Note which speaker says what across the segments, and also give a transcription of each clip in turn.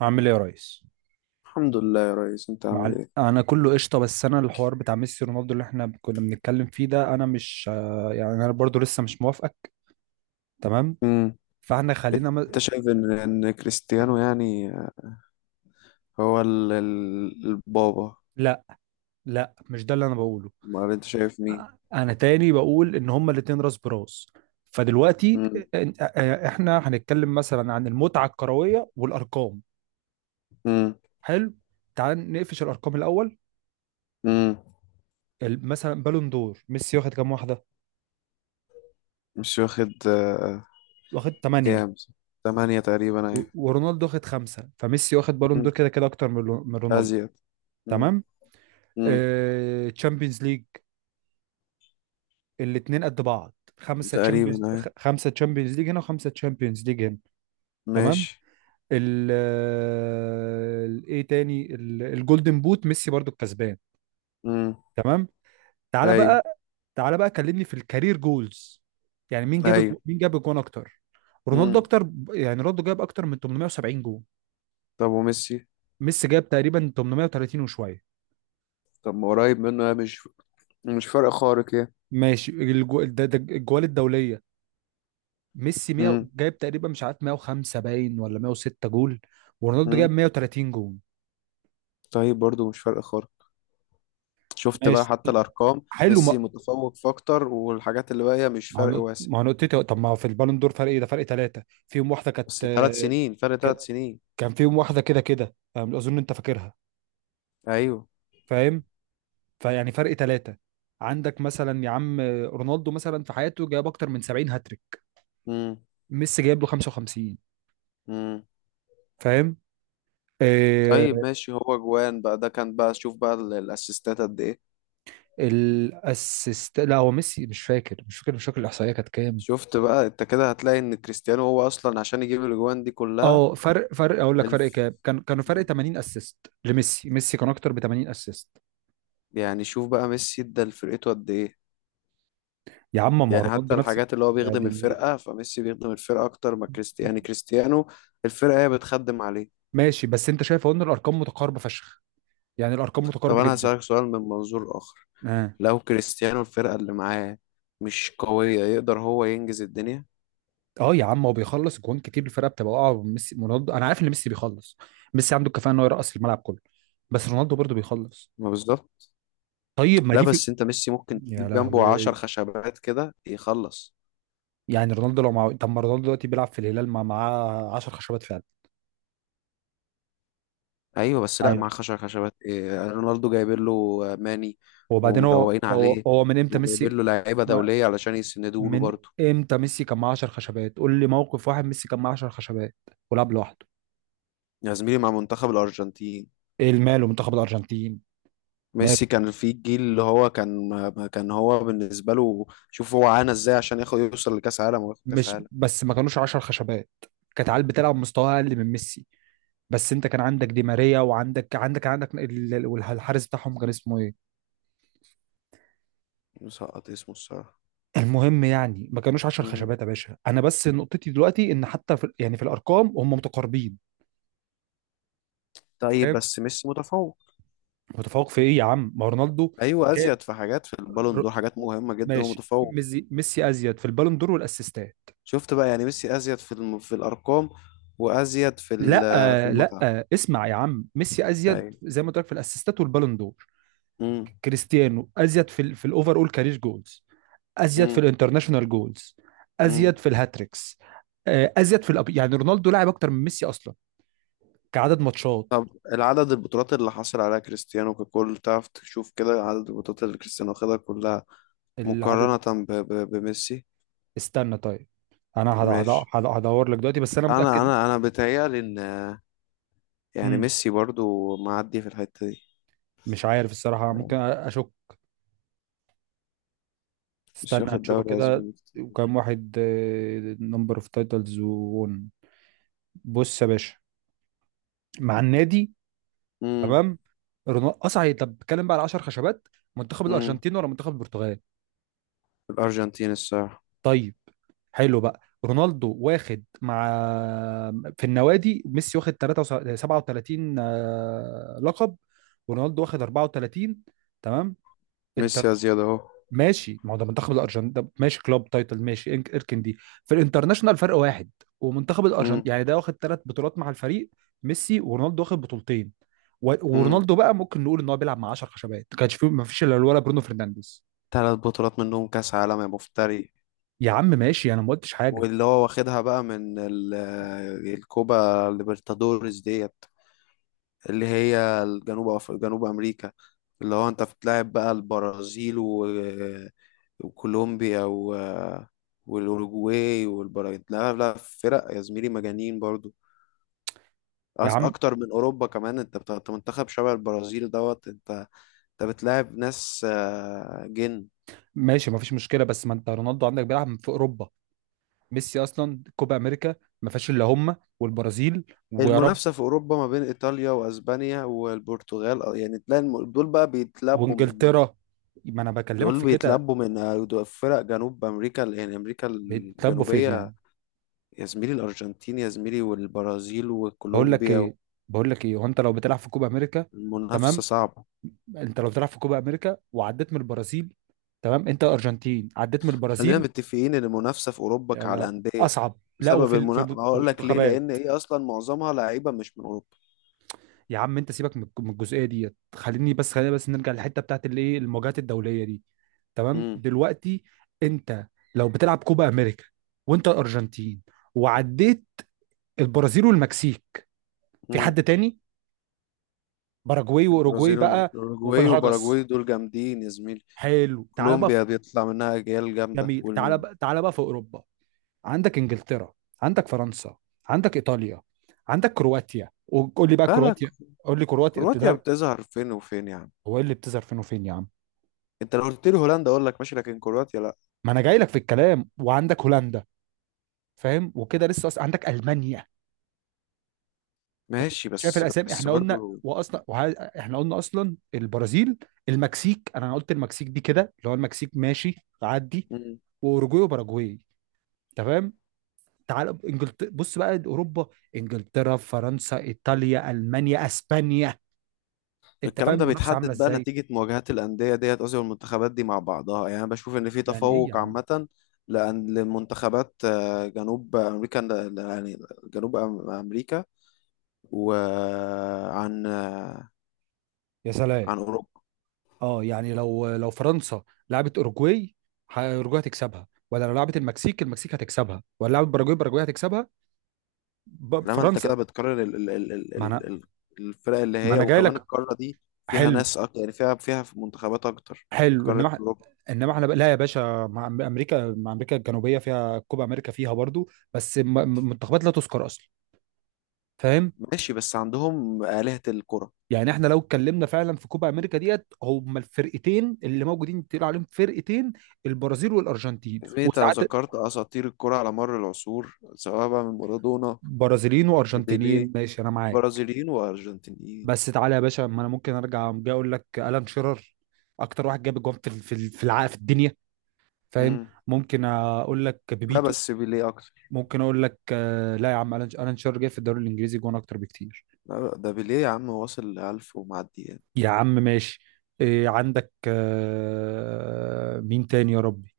Speaker 1: عامل ايه يا ريس؟
Speaker 2: الحمد لله يا ريس، انت عامل ايه؟
Speaker 1: انا كله قشطه. بس انا الحوار بتاع ميسي رونالدو اللي احنا كنا بنتكلم فيه ده انا مش، يعني انا برضو لسه مش موافقك. تمام.
Speaker 2: امم
Speaker 1: فاحنا خلينا
Speaker 2: انت
Speaker 1: م...
Speaker 2: شايف ان كريستيانو يعني هو البابا؟
Speaker 1: لا، لا، مش ده اللي انا بقوله.
Speaker 2: امال انت شايف مين؟
Speaker 1: انا تاني بقول ان هما الاتنين راس براس. فدلوقتي،
Speaker 2: امم
Speaker 1: احنا هنتكلم مثلا عن المتعه الكرويه والارقام.
Speaker 2: امم
Speaker 1: حلو. تعال نقفش الارقام الاول.
Speaker 2: امم
Speaker 1: مثلا بالون دور ميسي واخد كام واحده؟
Speaker 2: مش واخد.
Speaker 1: واخد 8.
Speaker 2: كام؟ ثمانية تقريبا اهي.
Speaker 1: ورونالدو واخد خمسة، فميسي واخد بالون
Speaker 2: امم.
Speaker 1: دور كده كده اكتر من من رونالدو.
Speaker 2: ازيد. امم.
Speaker 1: تمام.
Speaker 2: امم.
Speaker 1: تشامبيونز ليج، الاثنين قد بعض. خمسه تشامبيونز.
Speaker 2: تقريبا اهي.
Speaker 1: خمسه تشامبيونز ليج هنا وخمسه تشامبيونز ليج هنا. تمام.
Speaker 2: ماشي.
Speaker 1: ايه تاني؟ الجولدن بوت ميسي برضو الكسبان.
Speaker 2: امم.
Speaker 1: تمام. تعالى
Speaker 2: ايوه.
Speaker 1: بقى. تعالى بقى كلمني في الكارير جولز. يعني مين جاب
Speaker 2: ايوه.
Speaker 1: مين جاب الجون اكتر؟ رونالدو
Speaker 2: امم.
Speaker 1: اكتر، يعني رونالدو جاب اكتر من 870 جون.
Speaker 2: طب وميسي؟
Speaker 1: ميسي جاب تقريبا 830 وشويه.
Speaker 2: طب ما قريب منه، يا مش فرق خارق يعني.
Speaker 1: ماشي، ده الجوال الدوليه. ميسي 100
Speaker 2: امم.
Speaker 1: جايب تقريبا، مش عارف 105 باين ولا 106 جول. ورونالدو
Speaker 2: امم.
Speaker 1: جايب 130 جول.
Speaker 2: طيب، برضو مش فرق خارق. شفت بقى
Speaker 1: ماشي.
Speaker 2: حتى الارقام،
Speaker 1: حلو
Speaker 2: ميسي
Speaker 1: ما.
Speaker 2: متفوق في اكتر، والحاجات اللي باقيه مش فرق واسع.
Speaker 1: ما هو نقطتي. طب ما هو في البالون دور فرق ايه؟ ده فرق ثلاثة، فيهم واحدة كانت.
Speaker 2: بس ثلاث سنين، فرق ثلاث
Speaker 1: كانت-
Speaker 2: سنين.
Speaker 1: كان فيهم واحدة كده كده، فاهم؟ أظن أنت فاكرها.
Speaker 2: ايوه.
Speaker 1: فاهم. فيعني فرق ثلاثة. عندك مثلا يا عم رونالدو، مثلا في حياته جايب أكتر من 70 هاتريك.
Speaker 2: امم.
Speaker 1: ميسي جايب له 55.
Speaker 2: امم.
Speaker 1: فاهم.
Speaker 2: طيب
Speaker 1: آه.
Speaker 2: ماشي، هو جوان بقى ده كان بقى، شوف بقى الاسيستات قد ايه؟
Speaker 1: الاسيست، لا هو ميسي مش فاكر، مش فاكر الإحصائية كانت كام؟
Speaker 2: شفت بقى انت كده هتلاقي ان كريستيانو هو اصلا عشان يجيب الاجوان دي كلها.
Speaker 1: اه، فرق اقول لك، فرق
Speaker 2: الف...
Speaker 1: كام كانوا فرق 80 اسيست. لميسي، ميسي كان اكتر ب 80 اسيست.
Speaker 2: يعني شوف بقى ميسي ادى لفرقته قد ايه.
Speaker 1: يا عم ما هو
Speaker 2: يعني حتى
Speaker 1: رونالدو نفس
Speaker 2: الحاجات اللي هو
Speaker 1: يا
Speaker 2: بيخدم
Speaker 1: دي النيل.
Speaker 2: الفرقه، فميسي بيخدم الفرقه اكتر ما كريستيانو. يعني كريستيانو الفرقه هي بتخدم عليه.
Speaker 1: ماشي، بس انت شايف اهو ان الارقام متقاربه فشخ. يعني الارقام
Speaker 2: طب
Speaker 1: متقاربه
Speaker 2: انا
Speaker 1: جدا.
Speaker 2: هسألك سؤال من منظور اخر،
Speaker 1: اه.
Speaker 2: لو كريستيانو الفرقة اللي معاه مش قوية، يقدر هو ينجز الدنيا؟
Speaker 1: اه يا عم، هو بيخلص جوان كتير، الفرقه بتبقى واقعه. ميسي رونالدو انا عارف ان ميسي بيخلص. ميسي عنده الكفاءه ان هو يرقص الملعب كله. بس رونالدو برضه بيخلص.
Speaker 2: ما بالظبط.
Speaker 1: طيب ما
Speaker 2: لا،
Speaker 1: دي في.
Speaker 2: بس انت ميسي ممكن
Speaker 1: يا
Speaker 2: تجيب جنبه عشر
Speaker 1: لهوي.
Speaker 2: خشبات كده يخلص.
Speaker 1: يعني رونالدو لو معاه، طب ما رونالدو دلوقتي بيلعب في الهلال معاه 10 خشبات فعلا.
Speaker 2: ايوه، بس لا، مع
Speaker 1: عادي.
Speaker 2: عشر خشبات إيه، رونالدو جايبين له ماني
Speaker 1: وبعدين
Speaker 2: ومروقين
Speaker 1: هو هو
Speaker 2: عليه
Speaker 1: هو من امتى
Speaker 2: وجايبين
Speaker 1: ميسي،
Speaker 2: له لعيبة دولية علشان يسندوا له
Speaker 1: من
Speaker 2: برضه.
Speaker 1: امتى ميسي كان معاه 10 خشبات؟ قول لي موقف واحد ميسي كان معاه 10 خشبات ولعب لوحده.
Speaker 2: يا زميلي، مع منتخب الأرجنتين،
Speaker 1: ايه الماله منتخب الارجنتين؟ ماله.
Speaker 2: ميسي كان في الجيل اللي هو كان ما كان هو بالنسبة له، شوف هو عانى ازاي عشان ياخد يوصل لكأس عالم وياخد كأس
Speaker 1: مش
Speaker 2: عالم.
Speaker 1: بس ما كانوش 10 خشبات، كانت عيال بتلعب مستوى اقل من ميسي. بس انت كان عندك دي ماريا وعندك عندك عندك والحارس بتاعهم كان اسمه ايه.
Speaker 2: مسقط اسمه الصراحة.
Speaker 1: المهم يعني ما كانوش 10
Speaker 2: مم.
Speaker 1: خشبات يا باشا. انا بس نقطتي دلوقتي ان حتى في، يعني في الارقام، هم متقاربين.
Speaker 2: طيب،
Speaker 1: فاهم.
Speaker 2: بس ميسي متفوق.
Speaker 1: متفوق في ايه يا عم؟ ما رونالدو
Speaker 2: ايوه،
Speaker 1: جاب،
Speaker 2: ازيد في حاجات، في البالون
Speaker 1: ر-
Speaker 2: دور، حاجات مهمه جدا
Speaker 1: ماشي،
Speaker 2: ومتفوق.
Speaker 1: ميسي ازيد في البالون دور والاسيستات.
Speaker 2: شفت بقى يعني ميسي ازيد في الارقام، وازيد
Speaker 1: لا،
Speaker 2: في
Speaker 1: لا،
Speaker 2: المتعه.
Speaker 1: اسمع يا عم، ميسي ازيد
Speaker 2: ايوه.
Speaker 1: زي ما قلت لك في الاسيستات والبالون دور.
Speaker 2: امم.
Speaker 1: كريستيانو ازيد في في الاوفر اول كارير جولز. ازيد في
Speaker 2: امم.
Speaker 1: الانترناشونال جولز.
Speaker 2: امم.
Speaker 1: ازيد في الهاتريكس. ازيد في يعني رونالدو لاعب اكتر من ميسي اصلا، كعدد ماتشات.
Speaker 2: طب العدد، البطولات اللي حصل عليها كريستيانو ككل، تعرف تشوف كده عدد البطولات اللي كريستيانو خدها كلها
Speaker 1: العدد،
Speaker 2: مقارنه بميسي.
Speaker 1: استنى طيب، انا
Speaker 2: ماشي.
Speaker 1: هدور لك دلوقتي، بس انا
Speaker 2: انا
Speaker 1: متاكد.
Speaker 2: انا انا بيتهيألي ان يعني
Speaker 1: مم.
Speaker 2: ميسي برضو معدي في الحته دي.
Speaker 1: مش عارف الصراحه، ممكن
Speaker 2: يعني
Speaker 1: اشك.
Speaker 2: مش
Speaker 1: استنى
Speaker 2: واخد
Speaker 1: نشوفه
Speaker 2: دوري
Speaker 1: كده.
Speaker 2: اسباني كتير.
Speaker 1: وكم واحد. نمبر اوف تايتلز وون. بص يا باشا، مع النادي. تمام. رونالدو اصعي، طب بتكلم بقى على 10 خشبات، منتخب
Speaker 2: امم.
Speaker 1: الارجنتين ولا منتخب البرتغال؟
Speaker 2: الأرجنتين الصراحة.
Speaker 1: طيب. حلو بقى رونالدو واخد مع، في النوادي ميسي واخد 3 37 لقب. ورونالدو واخد 34. تمام. انت
Speaker 2: ميسي يا زياد أهو.
Speaker 1: ماشي، ما هو ده منتخب الارجنتين، ده ماشي كلوب تايتل ماشي اركن دي. في الانترناشونال فرق واحد. ومنتخب
Speaker 2: مم.
Speaker 1: الارجنتين يعني ده واخد ثلاث بطولات مع الفريق. ميسي، ورونالدو واخد بطولتين.
Speaker 2: مم.
Speaker 1: ورونالدو بقى ممكن نقول ان هو بيلعب مع 10 خشبات، ما كانش فيه، ما فيش الا ولا برونو فرنانديز.
Speaker 2: تلات بطولات منهم كأس عالم يا مفتري،
Speaker 1: يا عم ماشي، انا ما قلتش حاجه.
Speaker 2: واللي هو واخدها بقى من الكوبا ليبرتادوريس ديت، اللي هي جنوب أمريكا، اللي هو أنت بتلعب بقى البرازيل و... آه، وكولومبيا و... آه، والأوروجواي والبراغيت. لا، لا فرق يا زميلي، مجانين برضو.
Speaker 1: يا عم
Speaker 2: أكتر من أوروبا كمان، أنت بتاع، أنت منتخب شبه البرازيل دوت، أنت أنت بتلاعب ناس. آه، جن
Speaker 1: ماشي، ما فيش مشكله، بس ما انت رونالدو عندك بيلعب في اوروبا. ميسي اصلا كوبا امريكا، ما فيهاش الا هم والبرازيل، ويا رب.
Speaker 2: المنافسة في أوروبا ما بين إيطاليا وأسبانيا والبرتغال، يعني تلاقي دول بقى بيتلبوا من،
Speaker 1: وانجلترا. ما انا بكلمك
Speaker 2: دول
Speaker 1: في كده.
Speaker 2: بيتلبوا من دول فرق جنوب أمريكا، يعني أمريكا
Speaker 1: بيتلبوا فين
Speaker 2: الجنوبية.
Speaker 1: يعني؟
Speaker 2: يا زميلي، الأرجنتين يا زميلي، والبرازيل
Speaker 1: بقول لك
Speaker 2: وكولومبيا.
Speaker 1: ايه، بقول لك ايه، وانت لو بتلعب في كوبا امريكا.
Speaker 2: المنافسة
Speaker 1: تمام.
Speaker 2: صعبة.
Speaker 1: انت لو بتلعب في كوبا امريكا وعديت من البرازيل، تمام، انت ارجنتين عديت من
Speaker 2: خلينا
Speaker 1: البرازيل.
Speaker 2: متفقين إن المنافسة في أوروبا
Speaker 1: يا
Speaker 2: على
Speaker 1: لا،
Speaker 2: الأندية.
Speaker 1: اصعب لا،
Speaker 2: بسبب
Speaker 1: وفي
Speaker 2: المنافسة هقول لك ليه، لأن
Speaker 1: والمنتخبات.
Speaker 2: إيه، أصلا معظمها لعيبة مش من أوروبا.
Speaker 1: يا عم انت سيبك من من الجزئيه ديت، خليني بس، خلينا بس نرجع للحته بتاعت الايه، المواجهات الدوليه دي. تمام
Speaker 2: امم.
Speaker 1: دلوقتي، انت لو بتلعب كوبا امريكا وانت ارجنتين، وعديت البرازيل والمكسيك، في
Speaker 2: امم.
Speaker 1: حد تاني؟ باراجواي واوروجواي
Speaker 2: البرازيل
Speaker 1: بقى. وفي
Speaker 2: والأوروجواي
Speaker 1: الهجس.
Speaker 2: وباراجواي دول جامدين يا زميلي.
Speaker 1: حلو، تعال بقى.
Speaker 2: كولومبيا بيطلع منها أجيال جامدة
Speaker 1: جميل، تعال بقى تعال بقى في اوروبا. عندك انجلترا، عندك فرنسا، عندك ايطاليا، عندك كرواتيا، وقول لي بقى
Speaker 2: لا، لا،
Speaker 1: كرواتيا، قول لي كرواتيا قلت
Speaker 2: كرواتيا
Speaker 1: ده.
Speaker 2: بتظهر فين وفين يعني.
Speaker 1: هو إيه اللي بتظهر فين وفين يا عم؟
Speaker 2: انت لو قلت لي هولندا اقول لك ماشي، لكن كرواتيا لا.
Speaker 1: ما انا جاي لك في الكلام، وعندك هولندا. فاهم؟ وكده لسه أصلا عندك المانيا. فاهم؟
Speaker 2: ماشي،
Speaker 1: شايف
Speaker 2: بس
Speaker 1: الاسامي؟
Speaker 2: بس
Speaker 1: احنا قلنا
Speaker 2: برضو.
Speaker 1: واصلا احنا قلنا اصلا البرازيل، المكسيك، انا قلت المكسيك دي كده اللي هو المكسيك ماشي تعدي،
Speaker 2: مم.
Speaker 1: واوروجواي وباراجواي. تمام. تعال انجلترا، بص بقى اوروبا: انجلترا، فرنسا، ايطاليا، المانيا، اسبانيا. انت
Speaker 2: الكلام
Speaker 1: فاهم
Speaker 2: ده
Speaker 1: المنافسه عامله
Speaker 2: بيتحدد بقى
Speaker 1: ازاي؟
Speaker 2: نتيجة مواجهات الأندية ديت، قصدي والمنتخبات دي مع بعضها، يعني أنا بشوف إن في
Speaker 1: يعني ايه يا
Speaker 2: تفوق
Speaker 1: عم؟
Speaker 2: عامة لأن للمنتخبات جنوب أمريكا، يعني جنوب أمريكا، وعن
Speaker 1: يا سلام.
Speaker 2: عن أوروبا.
Speaker 1: اه يعني لو فرنسا لعبت اوروجواي، اوروجواي هتكسبها، ولا لو لعبت المكسيك المكسيك هتكسبها، ولا لعبت باراجواي باراجواي هتكسبها؟
Speaker 2: انما انت كده
Speaker 1: فرنسا.
Speaker 2: بتكرر ال ال ال ال
Speaker 1: ما
Speaker 2: ال
Speaker 1: انا،
Speaker 2: ال- الفرق اللي
Speaker 1: ما
Speaker 2: هي،
Speaker 1: انا جاي
Speaker 2: وكمان
Speaker 1: لك.
Speaker 2: القاره دي فيها
Speaker 1: حلو.
Speaker 2: ناس اكتر، يعني فيها منتخبات اكتر.
Speaker 1: حلو،
Speaker 2: قاره
Speaker 1: انما
Speaker 2: اوروبا.
Speaker 1: لا يا باشا، مع امريكا، مع امريكا الجنوبيه فيها كوبا امريكا، فيها برضو بس منتخبات لا تذكر اصلا. فاهم.
Speaker 2: ماشي، بس عندهم آلهة الكرة.
Speaker 1: يعني احنا لو اتكلمنا فعلا في كوبا امريكا ديت، هما الفرقتين اللي موجودين تقول عليهم فرقتين، البرازيل والارجنتين،
Speaker 2: يا زميلي، انت لو
Speaker 1: وساعات
Speaker 2: ذكرت اساطير الكرة على مر العصور، سواء بقى من مارادونا
Speaker 1: برازيليين وارجنتينيين.
Speaker 2: لبيليه،
Speaker 1: ماشي انا معاك.
Speaker 2: برازيليين وارجنتينيين.
Speaker 1: بس تعالى يا باشا، ما انا ممكن ارجع جاي اقول لك الان شيرر اكتر واحد جاب جوان في ال- في ال- في الع- في الدنيا. فاهم.
Speaker 2: امم.
Speaker 1: ممكن اقول لك
Speaker 2: لا
Speaker 1: بيبيتو.
Speaker 2: بس بيليه اكتر.
Speaker 1: ممكن اقول لك لا يا عم، الان شيرر جاي في الدوري الانجليزي جوان اكتر بكتير.
Speaker 2: لا، ده بيليه يا عم، واصل 1000 ومعدي يعني.
Speaker 1: يا عم ماشي. إيه عندك مين تاني يا ربي؟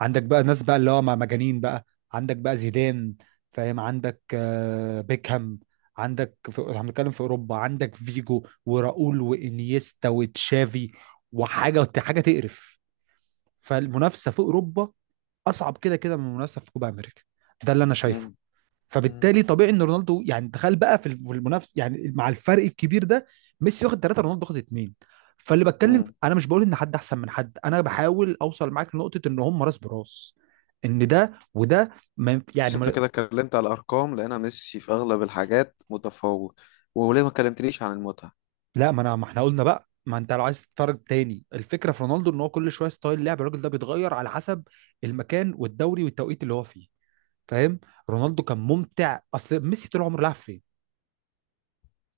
Speaker 1: عندك بقى ناس بقى اللي هو مع مجانين بقى. عندك بقى زيدان. فاهم؟ عندك بيكهام. عندك احنا بنتكلم في اوروبا، عندك فيجو وراؤول وانيستا وتشافي، وحاجه حاجه تقرف. فالمنافسه في اوروبا اصعب كده كده من المنافسه في كوبا امريكا، ده اللي انا شايفه.
Speaker 2: امم.
Speaker 1: فبالتالي طبيعي ان رونالدو، يعني تخيل بقى في المنافس، يعني مع الفرق الكبير ده، ميسي واخد ثلاثه رونالدو واخد اثنين. فاللي بتكلم
Speaker 2: امم.
Speaker 1: انا مش بقول ان حد احسن من حد، انا بحاول اوصل معاك لنقطه ان هم راس براس، ان ده وده. ما ينف-
Speaker 2: بس
Speaker 1: يعني
Speaker 2: انت
Speaker 1: ما،
Speaker 2: كده اتكلمت على الارقام، لقينا ميسي في اغلب الحاجات متفوق، وليه ما كلمتنيش عن المتعه؟
Speaker 1: لا، ما احنا قلنا بقى، ما انت لو عايز تتفرج تاني، الفكره في رونالدو ان هو كل شويه ستايل لعب الراجل ده بيتغير على حسب المكان والدوري والتوقيت اللي هو فيه. فاهم. رونالدو كان ممتع، اصل ميسي طول عمره لعب فين؟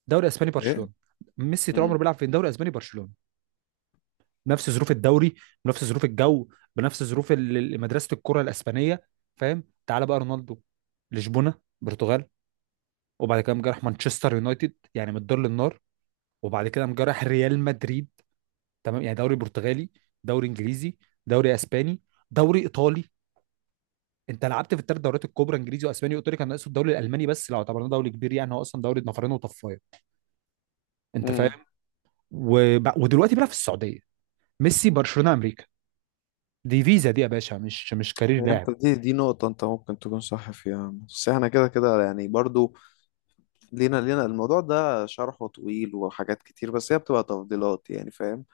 Speaker 1: دوري اسباني،
Speaker 2: ايه.
Speaker 1: برشلونه. ميسي طول عمره
Speaker 2: امم.
Speaker 1: بيلعب فين؟ دوري اسباني، برشلونه، بنفس ظروف الدوري، بنفس ظروف الجو، بنفس ظروف مدرسه الكره الاسبانيه. فاهم؟ تعال بقى رونالدو، لشبونه، برتغال، وبعد كده قام جراح مانشستر يونايتد، يعني من الدار للنار. وبعد كده قام جراح ريال مدريد. تمام يعني دوري برتغالي، دوري انجليزي، دوري اسباني، دوري ايطالي. انت لعبت في الثلاث دوريات الكبرى، انجليزي واسباني وايطالي، كان ناقصه الدوري الالماني، بس لو اعتبرناه دوري كبير، يعني هو اصلا دوري نفرين وطفايه. انت
Speaker 2: امم.
Speaker 1: فاهم؟ ودلوقتي بقى في السعوديه. ميسي، برشلونه، امريكا، دي فيزا دي يا باشا، مش كارير لاعب.
Speaker 2: انت دي نقطه انت ممكن تكون صح فيها، بس احنا كده كده يعني برضو لينا. الموضوع ده شرحه طويل وحاجات كتير، بس هي بتبقى تفضيلات يعني، فاهم؟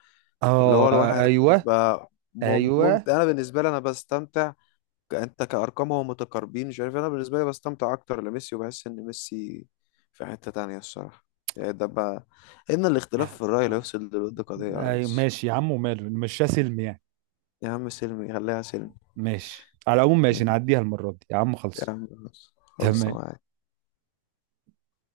Speaker 2: اللي هو
Speaker 1: اه
Speaker 2: الواحد
Speaker 1: ايوه.
Speaker 2: بيبقى
Speaker 1: ايوه.
Speaker 2: ممتع. انا بالنسبه لي انا بستمتع، انت كارقام هو متقاربين مش عارف، انا بالنسبه لي بستمتع اكتر لميسي وبحس ان ميسي في حته تانية الصراحه. يعني ده بقى، ان الاختلاف في الراي لا يفسد للود قضيه يا
Speaker 1: ايوه
Speaker 2: ريس.
Speaker 1: ماشي يا عم، وماله نمشيها سلم يعني.
Speaker 2: يا عم سلمي خليها سلمي.
Speaker 1: ماشي، على العموم
Speaker 2: يا
Speaker 1: ماشي، نعديها المرة دي يا عم، خلص.
Speaker 2: عم خلاص، خلص
Speaker 1: تمام.
Speaker 2: معاك.